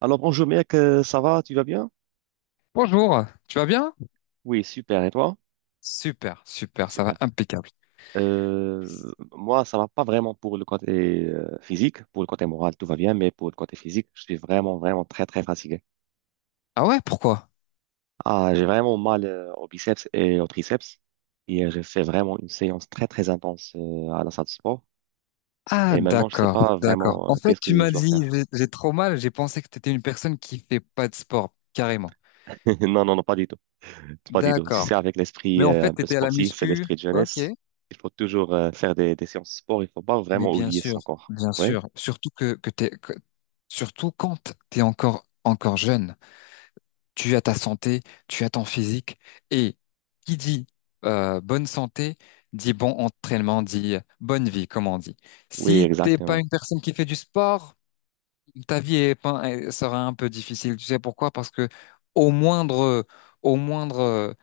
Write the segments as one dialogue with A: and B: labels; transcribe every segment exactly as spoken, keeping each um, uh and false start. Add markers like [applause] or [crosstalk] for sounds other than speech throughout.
A: Alors bonjour mec, euh, ça va, tu vas bien?
B: Bonjour, tu vas bien?
A: Oui, super, et toi?
B: Super, super, ça va
A: Super.
B: impeccable.
A: Euh, moi, ça va pas vraiment pour le côté euh, physique, pour le côté moral, tout va bien, mais pour le côté physique, je suis vraiment, vraiment très, très fatigué.
B: Ah ouais, pourquoi?
A: Ah, j'ai vraiment mal euh, aux biceps et aux triceps, et euh, j'ai fait vraiment une séance très, très intense euh, à la salle de sport,
B: Ah
A: et maintenant, je sais
B: d'accord,
A: pas
B: d'accord.
A: vraiment
B: En
A: euh,
B: fait,
A: qu'est-ce
B: tu
A: que
B: m'as
A: je dois
B: dit,
A: faire.
B: j'ai j'ai trop mal, j'ai pensé que t'étais une personne qui fait pas de sport, carrément.
A: [laughs] Non, non, non, pas du tout, pas du tout. Tu sais,
B: D'accord.
A: avec
B: Mais
A: l'esprit
B: en
A: euh,
B: fait,
A: un peu
B: t'étais à la
A: sportif et
B: muscu,
A: l'esprit de
B: ok.
A: jeunesse, il faut toujours euh, faire des, des séances de sport, il faut pas
B: Mais
A: vraiment
B: bien
A: oublier
B: sûr,
A: son corps.
B: bien
A: Ouais.
B: sûr, surtout que, que t'es, que- surtout quand t'es encore, encore jeune. Tu as ta santé, tu as ton physique. Et qui dit euh, bonne santé, dit bon entraînement, dit euh, bonne vie, comme on dit.
A: Oui,
B: Si t'es pas
A: exactement.
B: une personne qui fait du sport, ta vie est pas- elle sera un peu difficile. Tu sais pourquoi? Parce que au moindre, au moindre euh,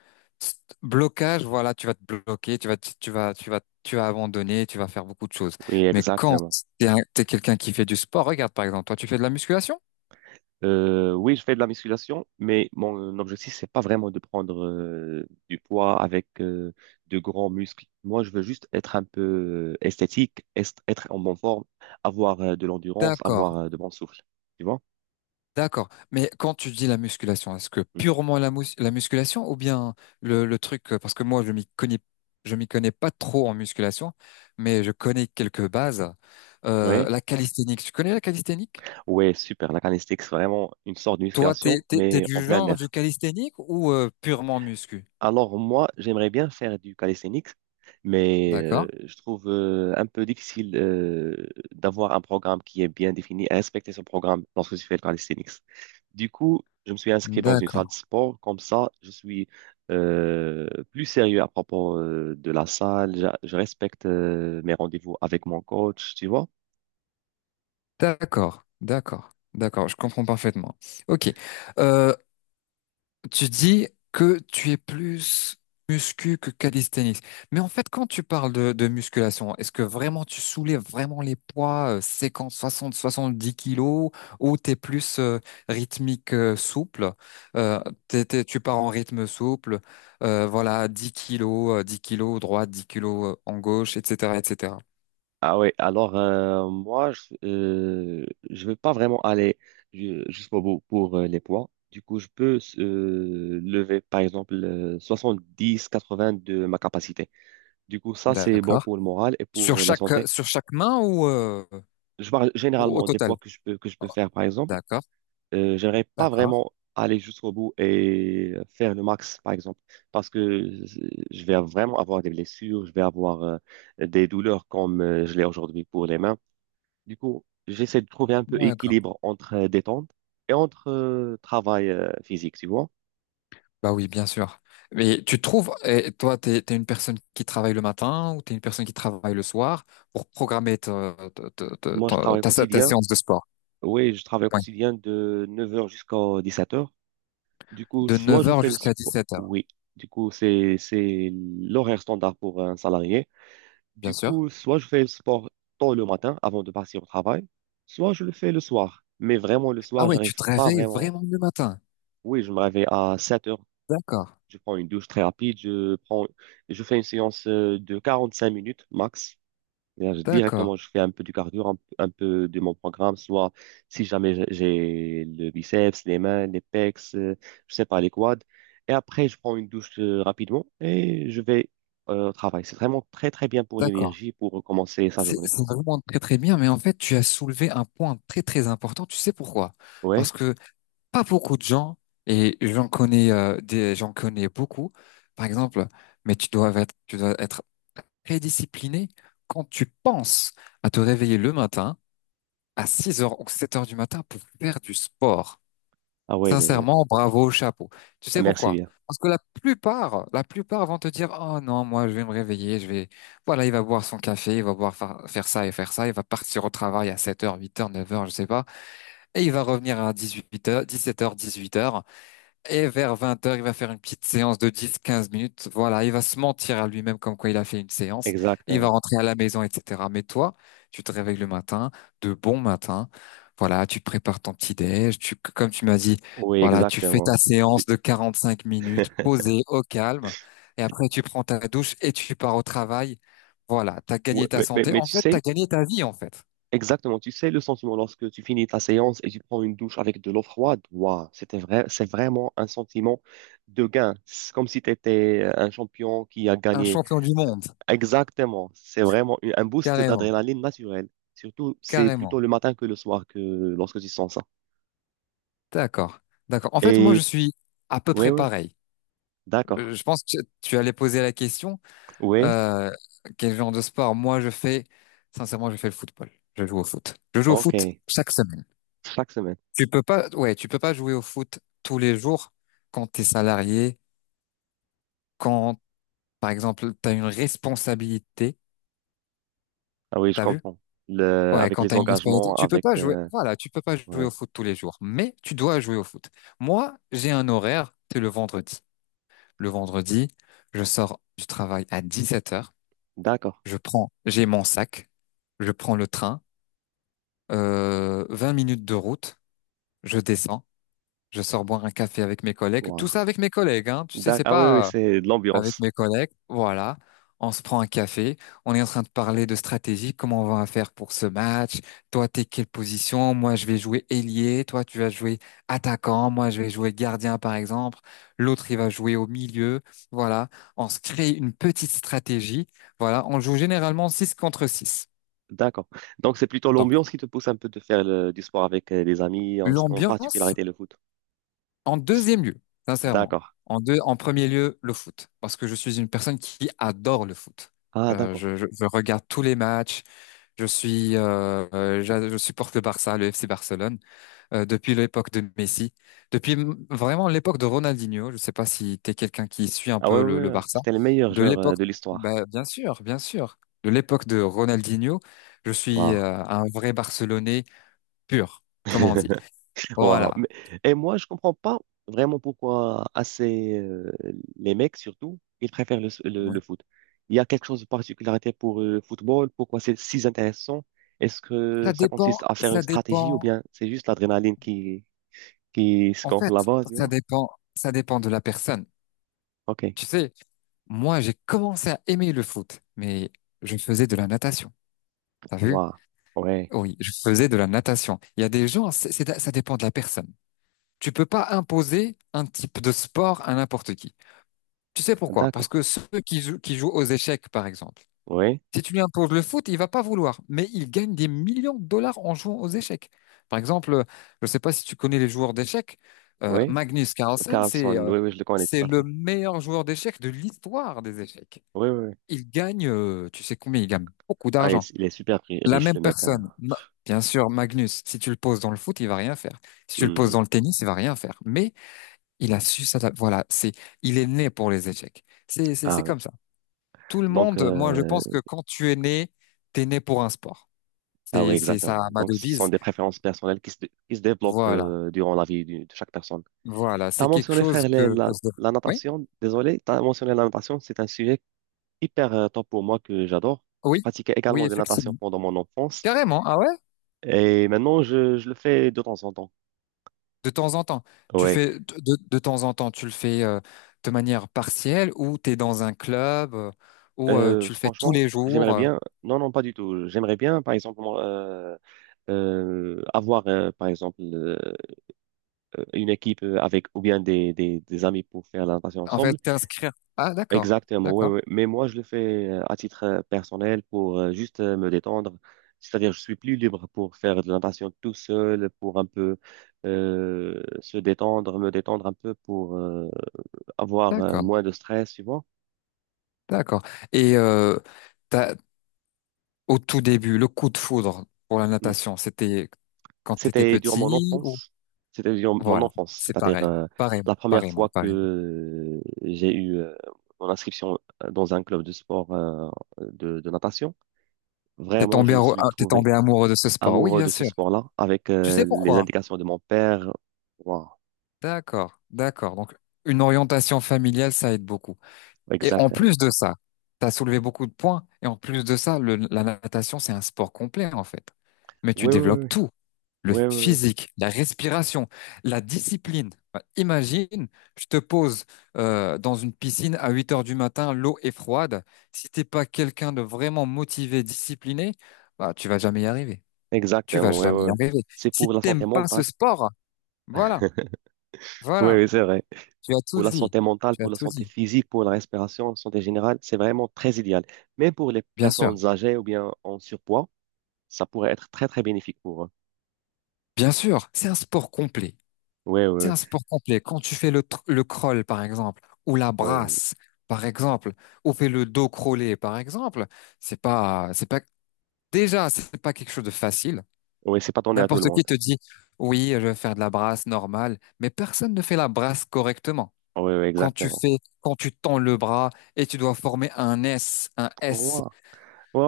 B: st- blocage, voilà, tu vas te bloquer, tu vas, te- tu vas, tu vas, tu vas abandonner, tu vas faire beaucoup de choses.
A: Oui,
B: Mais quand
A: exactement.
B: t'es un- t'es quelqu'un qui fait du sport, regarde par exemple, toi, tu fais de la musculation?
A: Euh, oui, je fais de la musculation, mais mon objectif, c'est pas vraiment de prendre euh, du poids avec euh, de grands muscles. Moi, je veux juste être un peu euh, esthétique, est- être en bonne forme, avoir euh, de l'endurance,
B: D'accord,
A: avoir euh, de bon souffle. Tu vois?
B: d'accord. Mais quand tu dis la musculation, est-ce que
A: Mm.
B: purement la, mus- la musculation ou bien le, le truc, euh, parce que moi je m'y connais, je m'y connais pas trop en musculation, mais je connais quelques bases.
A: Oui,
B: Euh, la calisthénique, tu connais la calisthénique?
A: ouais, super. La calisthenics, c'est vraiment une sorte de
B: Toi, t'es,
A: musculation,
B: t'es, t'es
A: mais en
B: du
A: plein
B: genre du
A: air.
B: calisthénique ou euh, purement muscu?
A: Alors moi, j'aimerais bien faire du calisthenics, mais
B: D'accord,
A: euh, je trouve euh, un peu difficile euh, d'avoir un programme qui est bien défini et respecter ce programme lorsque je fais le calisthenics. Du coup, je me suis inscrit dans une salle
B: d'accord,
A: de sport. Comme ça, je suis euh, plus sérieux à propos euh, de la salle. Je, je respecte euh, mes rendez-vous avec mon coach, tu vois.
B: d'accord, d'accord, d'accord. Je comprends parfaitement. Ok. Euh, Tu dis que tu es plus muscu que calisthenics. Mais en fait, quand tu parles de, de musculation, est-ce que vraiment tu soulèves vraiment les poids euh, cinquante, soixante, soixante-dix kilos ou t'es plus euh, rythmique euh, souple? Euh, t'es- t'es- tu pars en rythme souple, euh, voilà, dix kilos, euh, dix kilos droite, dix kilos euh, en gauche, et cetera, et cetera.
A: Ah oui, alors euh, moi, je euh, je vais pas vraiment aller ju- jusqu'au bout pour euh, les poids. Du coup, je peux euh, lever, par exemple, euh, soixante-dix, quatre-vingts de ma capacité. Du coup, ça, c'est bon
B: D'accord.
A: pour le moral et
B: Sur
A: pour euh, la
B: chaque,
A: santé.
B: sur chaque main ou, euh,
A: Je parle
B: au, au
A: généralement des
B: total?
A: poids que je peux, que je peux faire, par exemple.
B: D'accord,
A: Euh, j'aimerais pas
B: d'accord,
A: vraiment aller jusqu'au bout et euh, faire le max, par exemple, parce que euh, je vais vraiment avoir des blessures, je vais avoir euh, des douleurs comme euh, je l'ai aujourd'hui pour les mains. Du coup, j'essaie de trouver un peu
B: d'accord.
A: équilibre entre euh, détente et entre euh, travail euh, physique, tu vois.
B: Bah oui, bien sûr. Mais tu trouves, et toi, t'es, t'es une personne qui travaille le matin ou t'es une personne qui travaille le soir pour programmer ta, ta, ta, ta-
A: Moi, je
B: ta-
A: travaille au
B: ta sé- ta
A: quotidien.
B: séance de sport.
A: Oui, je travaille au
B: Oui.
A: quotidien de neuf heures jusqu'à dix-sept heures. Du coup,
B: De
A: soit
B: neuf
A: je
B: heures
A: fais le
B: jusqu'à
A: sport.
B: dix-sept heures,
A: Oui, du coup, c'est c'est l'horaire standard pour un salarié.
B: bien
A: Du
B: sûr.
A: coup, soit je fais le sport tôt le matin avant de partir au travail, soit je le fais le soir. Mais vraiment, le
B: Ah
A: soir,
B: ouais, tu
A: j'arrive
B: te
A: pas
B: réveilles
A: vraiment.
B: vraiment le matin.
A: Oui, je me réveille à sept h.
B: D'accord,
A: Je prends une douche très rapide. Je prends, je fais une séance euh, de cinq minutes max. Et là, je-
B: d'accord,
A: directement, je fais un peu du cardio, un, un peu de mon programme, soit si jamais j'ai j'ai le biceps, les mains, les pecs, euh, je sais pas, les quads. Et après, je prends une douche euh, rapidement et je vais euh, au travail. C'est vraiment très, très bien pour
B: d'accord.
A: l'énergie, pour commencer sa
B: C'est
A: journée.
B: c'est vraiment très très bien, mais en fait, tu as soulevé un point très très important. Tu sais pourquoi? Parce
A: Ouais?
B: que pas beaucoup de gens, et j'en connais euh, des, j'en connais beaucoup, par exemple, mais tu dois être, tu dois être très discipliné quand tu penses à te réveiller le matin à six heures ou sept heures du matin pour faire du sport.
A: Ah ouais, ouais, ouais.
B: Sincèrement, bravo, chapeau. Tu
A: Ah,
B: sais
A: merci
B: pourquoi?
A: bien.
B: Parce que la plupart, la plupart vont te dire, oh non, moi, je vais me réveiller, je vais, voilà, il va boire son café, il va boire fa- faire ça et faire ça, il va partir au travail à sept heures, huit heures, neuf heures, je sais pas, et il va revenir à dix-huit heures, dix-sept heures, dix-huit heures. Et vers vingt heures, il va faire une petite séance de dix quinze minutes. Voilà, il va se mentir à lui-même comme quoi il a fait une séance. Il va
A: Exactement.
B: rentrer à la maison, et cetera. Mais toi, tu te réveilles le matin, de bon matin. Voilà, tu prépares ton petit déj. Tu, comme tu m'as dit,
A: Oui,
B: voilà, tu fais ta
A: exactement.
B: séance de quarante-cinq minutes,
A: [laughs]
B: posée au calme. Et après, tu prends ta douche et tu pars au travail. Voilà, t'as
A: Ouais,
B: gagné ta
A: mais, mais
B: santé.
A: mais
B: En
A: tu
B: fait, t'as
A: sais,
B: gagné ta vie, en fait.
A: exactement, tu sais le sentiment lorsque tu finis ta séance et tu prends une douche avec de l'eau froide, waouh, c'était vrai, c'est vraiment un sentiment de gain. C'est comme si tu étais un champion qui a
B: Un
A: gagné.
B: champion du monde.
A: Exactement, c'est vraiment une- un boost
B: Carrément,
A: d'adrénaline naturelle. Surtout, c'est plutôt
B: carrément.
A: le matin que le soir que lorsque tu sens ça.
B: D'accord, d'accord. En fait, moi, je
A: Et
B: suis à peu
A: oui,
B: près
A: oui,
B: pareil.
A: d'accord.
B: Euh, Je pense que tu allais poser la question,
A: Oui,
B: euh, quel genre de sport? Moi, je fais, sincèrement, je fais le football. Je joue au foot. Je joue au foot
A: ok,
B: chaque semaine.
A: chaque semaine.
B: Tu peux pas, ouais, tu peux pas jouer au foot tous les jours quand t'es salarié, quand, par exemple, t'as une responsabilité.
A: Ah oui, je
B: T'as vu?
A: comprends. Le,
B: Ouais,
A: avec
B: quand
A: les
B: t'as une responsabilité.
A: engagements,
B: Tu peux
A: avec...
B: pas jouer,
A: euh,
B: voilà, tu peux pas jouer au
A: ouais,
B: foot tous les jours, mais tu dois jouer au foot. Moi, j'ai un horaire, c'est le vendredi. Le vendredi, je sors du travail à dix-sept heures.
A: d'accord.
B: Je prends, j'ai mon sac, je prends le train, euh, vingt minutes de route, je descends, je sors boire un café avec mes collègues, tout
A: Waouh.
B: ça avec mes collègues, hein, tu sais,
A: D'ac-
B: c'est
A: Ah oui, oui,
B: pas euh,
A: c'est de
B: avec
A: l'ambiance.
B: mes collègues, voilà. On se prend un café, on est en train de parler de stratégie, comment on va faire pour ce match, toi t'es quelle position, moi je vais jouer ailier, toi tu vas jouer attaquant, moi je vais jouer gardien par exemple, l'autre il va jouer au milieu, voilà. On se crée une petite stratégie, voilà. On joue généralement six contre six.
A: D'accord. Donc, c'est plutôt l'ambiance qui te pousse un peu de faire le- du sport avec euh, les amis, en, en
B: L'ambiance
A: particularité le foot.
B: en deuxième lieu, sincèrement.
A: D'accord.
B: En deux, en premier lieu, le foot, parce que je suis une personne qui adore le foot.
A: Ah,
B: Euh,
A: d'accord.
B: je, je- je regarde tous les matchs. Je suis, euh, euh, j'a- je, supporte le Barça, le F C Barcelone euh, depuis l'époque de Messi, depuis m- vraiment l'époque de Ronaldinho. Je sais pas si t'es quelqu'un qui suit un
A: Ah ouais,
B: peu le,
A: ouais,
B: le
A: ouais.
B: Barça.
A: C'était le meilleur
B: De
A: joueur euh,
B: l'époque,
A: de l'histoire.
B: bah, bien sûr, bien sûr. De l'époque de Ronaldinho, je suis
A: Waouh.
B: euh, un vrai Barcelonais pur, comme on dit.
A: [laughs] Waouh.
B: Voilà.
A: Mais- et moi, je comprends pas vraiment pourquoi assez euh, les mecs surtout, ils préfèrent le, le, le foot. Il y a quelque chose de particularité pour euh, le football, pourquoi c'est si intéressant? Est-ce que
B: Ça
A: ça
B: dépend,
A: consiste à faire une
B: ça
A: stratégie ou
B: dépend,
A: bien c'est juste l'adrénaline qui qui se
B: en
A: gonfle
B: fait,
A: là-bas, tu
B: ça
A: vois?
B: dépend, ça dépend de la personne.
A: Ok.
B: Tu sais, moi, j'ai commencé à aimer le foot, mais je faisais de la natation. T'as vu?
A: Waouh, ouais,
B: Oui, je faisais de la natation. Il y a des gens, c'est, c'est- ça dépend de la personne. Tu peux pas imposer un type de sport à n'importe qui. Tu sais pourquoi? Parce
A: d'accord,
B: que ceux qui jouent, qui jouent aux échecs, par exemple,
A: oui,
B: si tu lui imposes le foot, il va pas vouloir, mais il gagne des millions de dollars en jouant aux échecs. Par exemple, euh, je ne sais pas si tu connais les joueurs d'échecs, euh,
A: oui,
B: Magnus Carlsen, c'est
A: Carlson,
B: euh,
A: oui, oui, je le connais tout
B: c'est
A: à
B: le
A: fait,
B: meilleur joueur d'échecs de l'histoire des échecs.
A: oui, oui, oui.
B: Il gagne, euh, tu sais combien, il gagne beaucoup
A: Ah, il,
B: d'argent.
A: est il est super ri-
B: La
A: riche,
B: même
A: le mec, hein.
B: personne, Ma- bien sûr, Magnus, si tu le poses dans le foot, il va rien faire. Si tu le poses dans
A: Hmm.
B: le tennis, il va rien faire. Mais il a su ça, voilà, c'est, il est né pour les échecs. C'est, c'est, c'est
A: Ah oui,
B: comme ça tout le
A: donc,
B: monde, moi, je
A: euh,
B: pense que quand tu es né, tu es né pour un sport.
A: ah oui,
B: C'est, c'est
A: exactement,
B: ça ma
A: donc ce sont
B: devise.
A: des préférences personnelles qui se, dé- qui se développent
B: Voilà,
A: euh, durant la vie du- de chaque personne.
B: voilà.
A: T'as
B: C'est quelque
A: mentionné,
B: chose
A: frère, les-
B: que,
A: la,
B: que je-
A: la
B: Oui,
A: natation, désolé, t'as mentionné la natation, c'est un sujet hyper euh, top pour moi que j'adore, je
B: oui,
A: pratiquais
B: oui,
A: également de la natation
B: effectivement.
A: pendant mon enfance,
B: Carrément, ah ouais?
A: et maintenant, je, je le fais de temps en temps,
B: De temps en temps. Tu
A: oui.
B: fais, de, de- de temps en temps, tu le fais euh, de manière partielle ou tu es dans un club euh, ou euh,
A: Euh,
B: tu le fais tous
A: franchement,
B: les
A: j'aimerais
B: jours. euh.
A: bien. Non, non, pas du tout. J'aimerais bien, par exemple, moi, euh, euh, avoir, euh, par exemple, euh, euh, une équipe euh, avec ou bien des, des, des amis pour faire la natation
B: en fait,
A: ensemble.
B: t'inscrire. Ah, d'accord,
A: Exactement, ouais,
B: d'accord,
A: ouais. Mais moi, je le fais euh, à titre euh, personnel pour euh, juste euh, me détendre. C'est-à-dire, je suis plus libre pour faire de la natation tout seul, pour un peu euh, se détendre, me détendre un peu pour euh, avoir euh,
B: d'accord,
A: moins de stress, tu vois.
B: d'accord. Et euh, au tout début, le coup de foudre pour la natation, c'était quand t'étais
A: C'était durant mon
B: petit ou?
A: enfance. C'était durant mon
B: Voilà,
A: enfance,
B: c'est
A: c'est-à-dire
B: pareil.
A: euh,
B: Pareil,
A: la première
B: pareillement,
A: fois
B: pareillement.
A: que j'ai eu euh, mon inscription euh, dans un club de sport euh, de, de natation.
B: T'es
A: Vraiment,
B: tombé,
A: je me
B: arou-
A: suis
B: ah, t'es
A: trouvé
B: tombé amoureux de ce sport. Oui,
A: amoureux
B: bien
A: de ce
B: sûr.
A: sport-là avec
B: Tu sais
A: euh, les
B: pourquoi?
A: indications de mon père. Wow,
B: D'accord, d'accord. Donc, une orientation familiale, ça aide beaucoup. Et en
A: exactement.
B: plus de ça, t'as soulevé beaucoup de points. Et en plus de ça, le- la natation, c'est un sport complet, en fait. Mais tu
A: Oui, oui,
B: développes
A: oui,
B: tout, le
A: oui, oui, oui.
B: physique, la respiration, la discipline. Bah, imagine, je te pose euh, dans une piscine à huit heures du matin, l'eau est froide. Si t'es pas quelqu'un de vraiment motivé, discipliné, bah, tu vas jamais y arriver. Tu vas
A: Exactement. Oui,
B: jamais y
A: oui. Oui.
B: arriver.
A: C'est
B: Si
A: pour la
B: t'aimes
A: santé
B: pas ce
A: mentale.
B: sport, voilà,
A: [laughs] Oui,
B: voilà,
A: oui, c'est vrai.
B: tu as tout
A: Pour la
B: dit.
A: santé mentale,
B: Tu as
A: pour la
B: tout
A: santé
B: dit.
A: physique, pour la respiration, santé générale, c'est vraiment très idéal. Même pour les
B: Bien sûr,
A: personnes âgées ou bien en surpoids, ça pourrait être très, très bénéfique pour eux.
B: bien sûr, c'est un sport complet.
A: Oui,
B: C'est
A: oui,
B: un sport complet. Quand tu fais le, tr- le crawl, par exemple, ou la
A: oui.
B: brasse, par exemple, ou fais le dos crawlé, par exemple, c'est pas, c'est pas, déjà, c'est pas quelque chose de facile.
A: Oui, c'est pas donné à tout le
B: N'importe qui
A: monde.
B: te dit, oui, je vais faire de la brasse normale, mais personne ne fait la brasse correctement.
A: Oui, oui,
B: Quand tu
A: exactement.
B: fais, quand tu tends le bras et tu dois former un S, un S
A: Wow.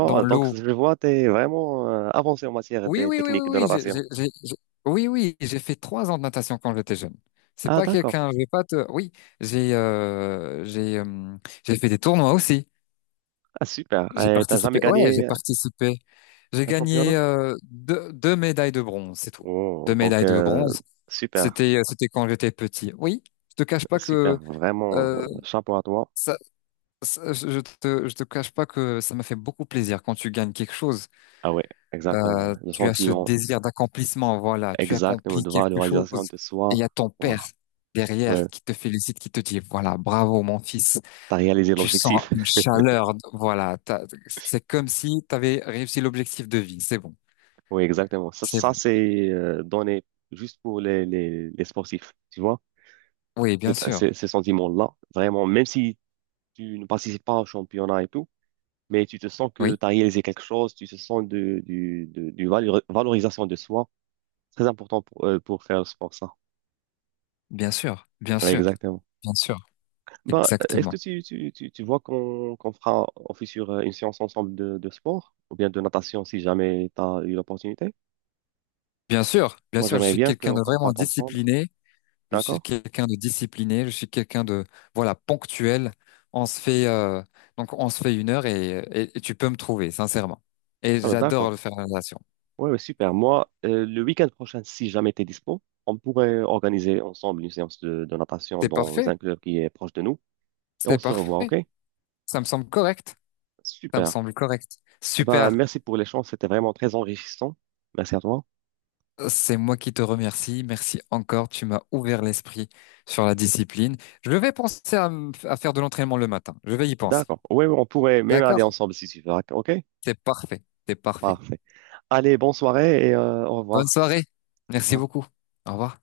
B: dans
A: donc,
B: l'eau.
A: je vois, tu es vraiment euh, avancé en matière
B: Oui,
A: des
B: oui, oui,
A: techniques de
B: oui, oui, j'ai,
A: natation.
B: j'ai- j'ai- j'ai- oui, oui, j'ai fait trois ans de natation quand j'étais jeune. C'est
A: Ah,
B: pas
A: d'accord.
B: quelqu'un, je vais pas te, oui, j'ai, euh, j'ai, euh, j'ai fait des tournois aussi.
A: Ah, super.
B: J'ai
A: Tu T'as
B: participé,
A: jamais
B: ouais, j'ai
A: gagné
B: participé. J'ai
A: un
B: gagné
A: championnat?
B: euh, deux, deux médailles de bronze, c'est tout.
A: Oh,
B: Deux
A: donc,
B: médailles de
A: euh,
B: bronze.
A: super,
B: C'était, euh, c'était quand j'étais petit. Oui, je te cache pas
A: super.
B: que
A: Vraiment,
B: euh,
A: euh, chapeau à toi.
B: ça, ça- je je te, je te cache pas que ça m'a fait beaucoup plaisir quand tu gagnes quelque chose.
A: Ah oui, exactement.
B: Euh,
A: Le
B: tu as ce
A: sentiment.
B: désir d'accomplissement, voilà, tu
A: Exactement,
B: accomplis
A: de voir la
B: quelque
A: réalisation
B: chose
A: de
B: et il y
A: soi.
B: a ton
A: Waouh,
B: père
A: ouais,
B: derrière qui te félicite, qui te dit, voilà, bravo mon fils,
A: t'as réalisé
B: tu sens
A: l'objectif.
B: une
A: [laughs]
B: chaleur, voilà, t'as- c'est comme si tu avais réussi l'objectif de vie, c'est bon,
A: Oui, exactement. Ça,
B: c'est bon.
A: ça c'est euh, donné juste pour les, les, les sportifs, tu vois.
B: Oui, bien
A: C'est- c'est-
B: sûr,
A: Ces sentiments-là, vraiment, même si tu ne participes pas au championnat et tout, mais tu te sens que
B: oui,
A: tu as réalisé quelque chose, tu te sens de, du, de, du valeur- valorisation de soi. Très important pour, euh, pour faire le sport, ça.
B: bien sûr, bien
A: Oui,
B: sûr,
A: exactement.
B: bien sûr,
A: Bah, euh, est-ce que
B: exactement.
A: tu, tu, tu, tu vois qu'on qu'on fera office sur euh, une séance ensemble de, de sport ou bien de natation si jamais tu as eu l'opportunité?
B: Bien sûr, bien
A: Moi,
B: sûr, je
A: j'aimerais
B: suis
A: bien
B: quelqu'un
A: qu'on
B: de
A: qu'on
B: vraiment
A: parte ensemble.
B: discipliné. Je suis
A: D'accord?
B: quelqu'un de discipliné, je suis quelqu'un de voilà ponctuel. On se fait euh, donc on se fait une heure et, et- et tu peux me trouver sincèrement. Et
A: Ah, bah,
B: j'adore
A: d'accord.
B: le faire la natation.
A: Ouais, ouais, super. Moi, euh, le week-end prochain, si jamais tu es dispo, on pourrait organiser ensemble une séance de, de natation
B: C'est
A: dans
B: parfait,
A: un club qui est proche de nous et on
B: c'est
A: se revoit, OK?
B: parfait. Ça me semble correct, ça
A: Super.
B: me semble correct.
A: Ah, bah,
B: Super.
A: merci pour l'échange. C'était vraiment très enrichissant. Merci à toi.
B: C'est moi qui te remercie. Merci encore. Tu m'as ouvert l'esprit sur la discipline. Je vais penser à, me- à faire de l'entraînement le matin. Je vais y penser.
A: D'accord. Oui, on pourrait même aller
B: D'accord?
A: ensemble si tu veux. OK?
B: C'est parfait, c'est parfait.
A: Parfait. Allez, bonne soirée et euh, au
B: Bonne
A: revoir.
B: soirée.
A: Au
B: Merci
A: revoir.
B: beaucoup. Au revoir.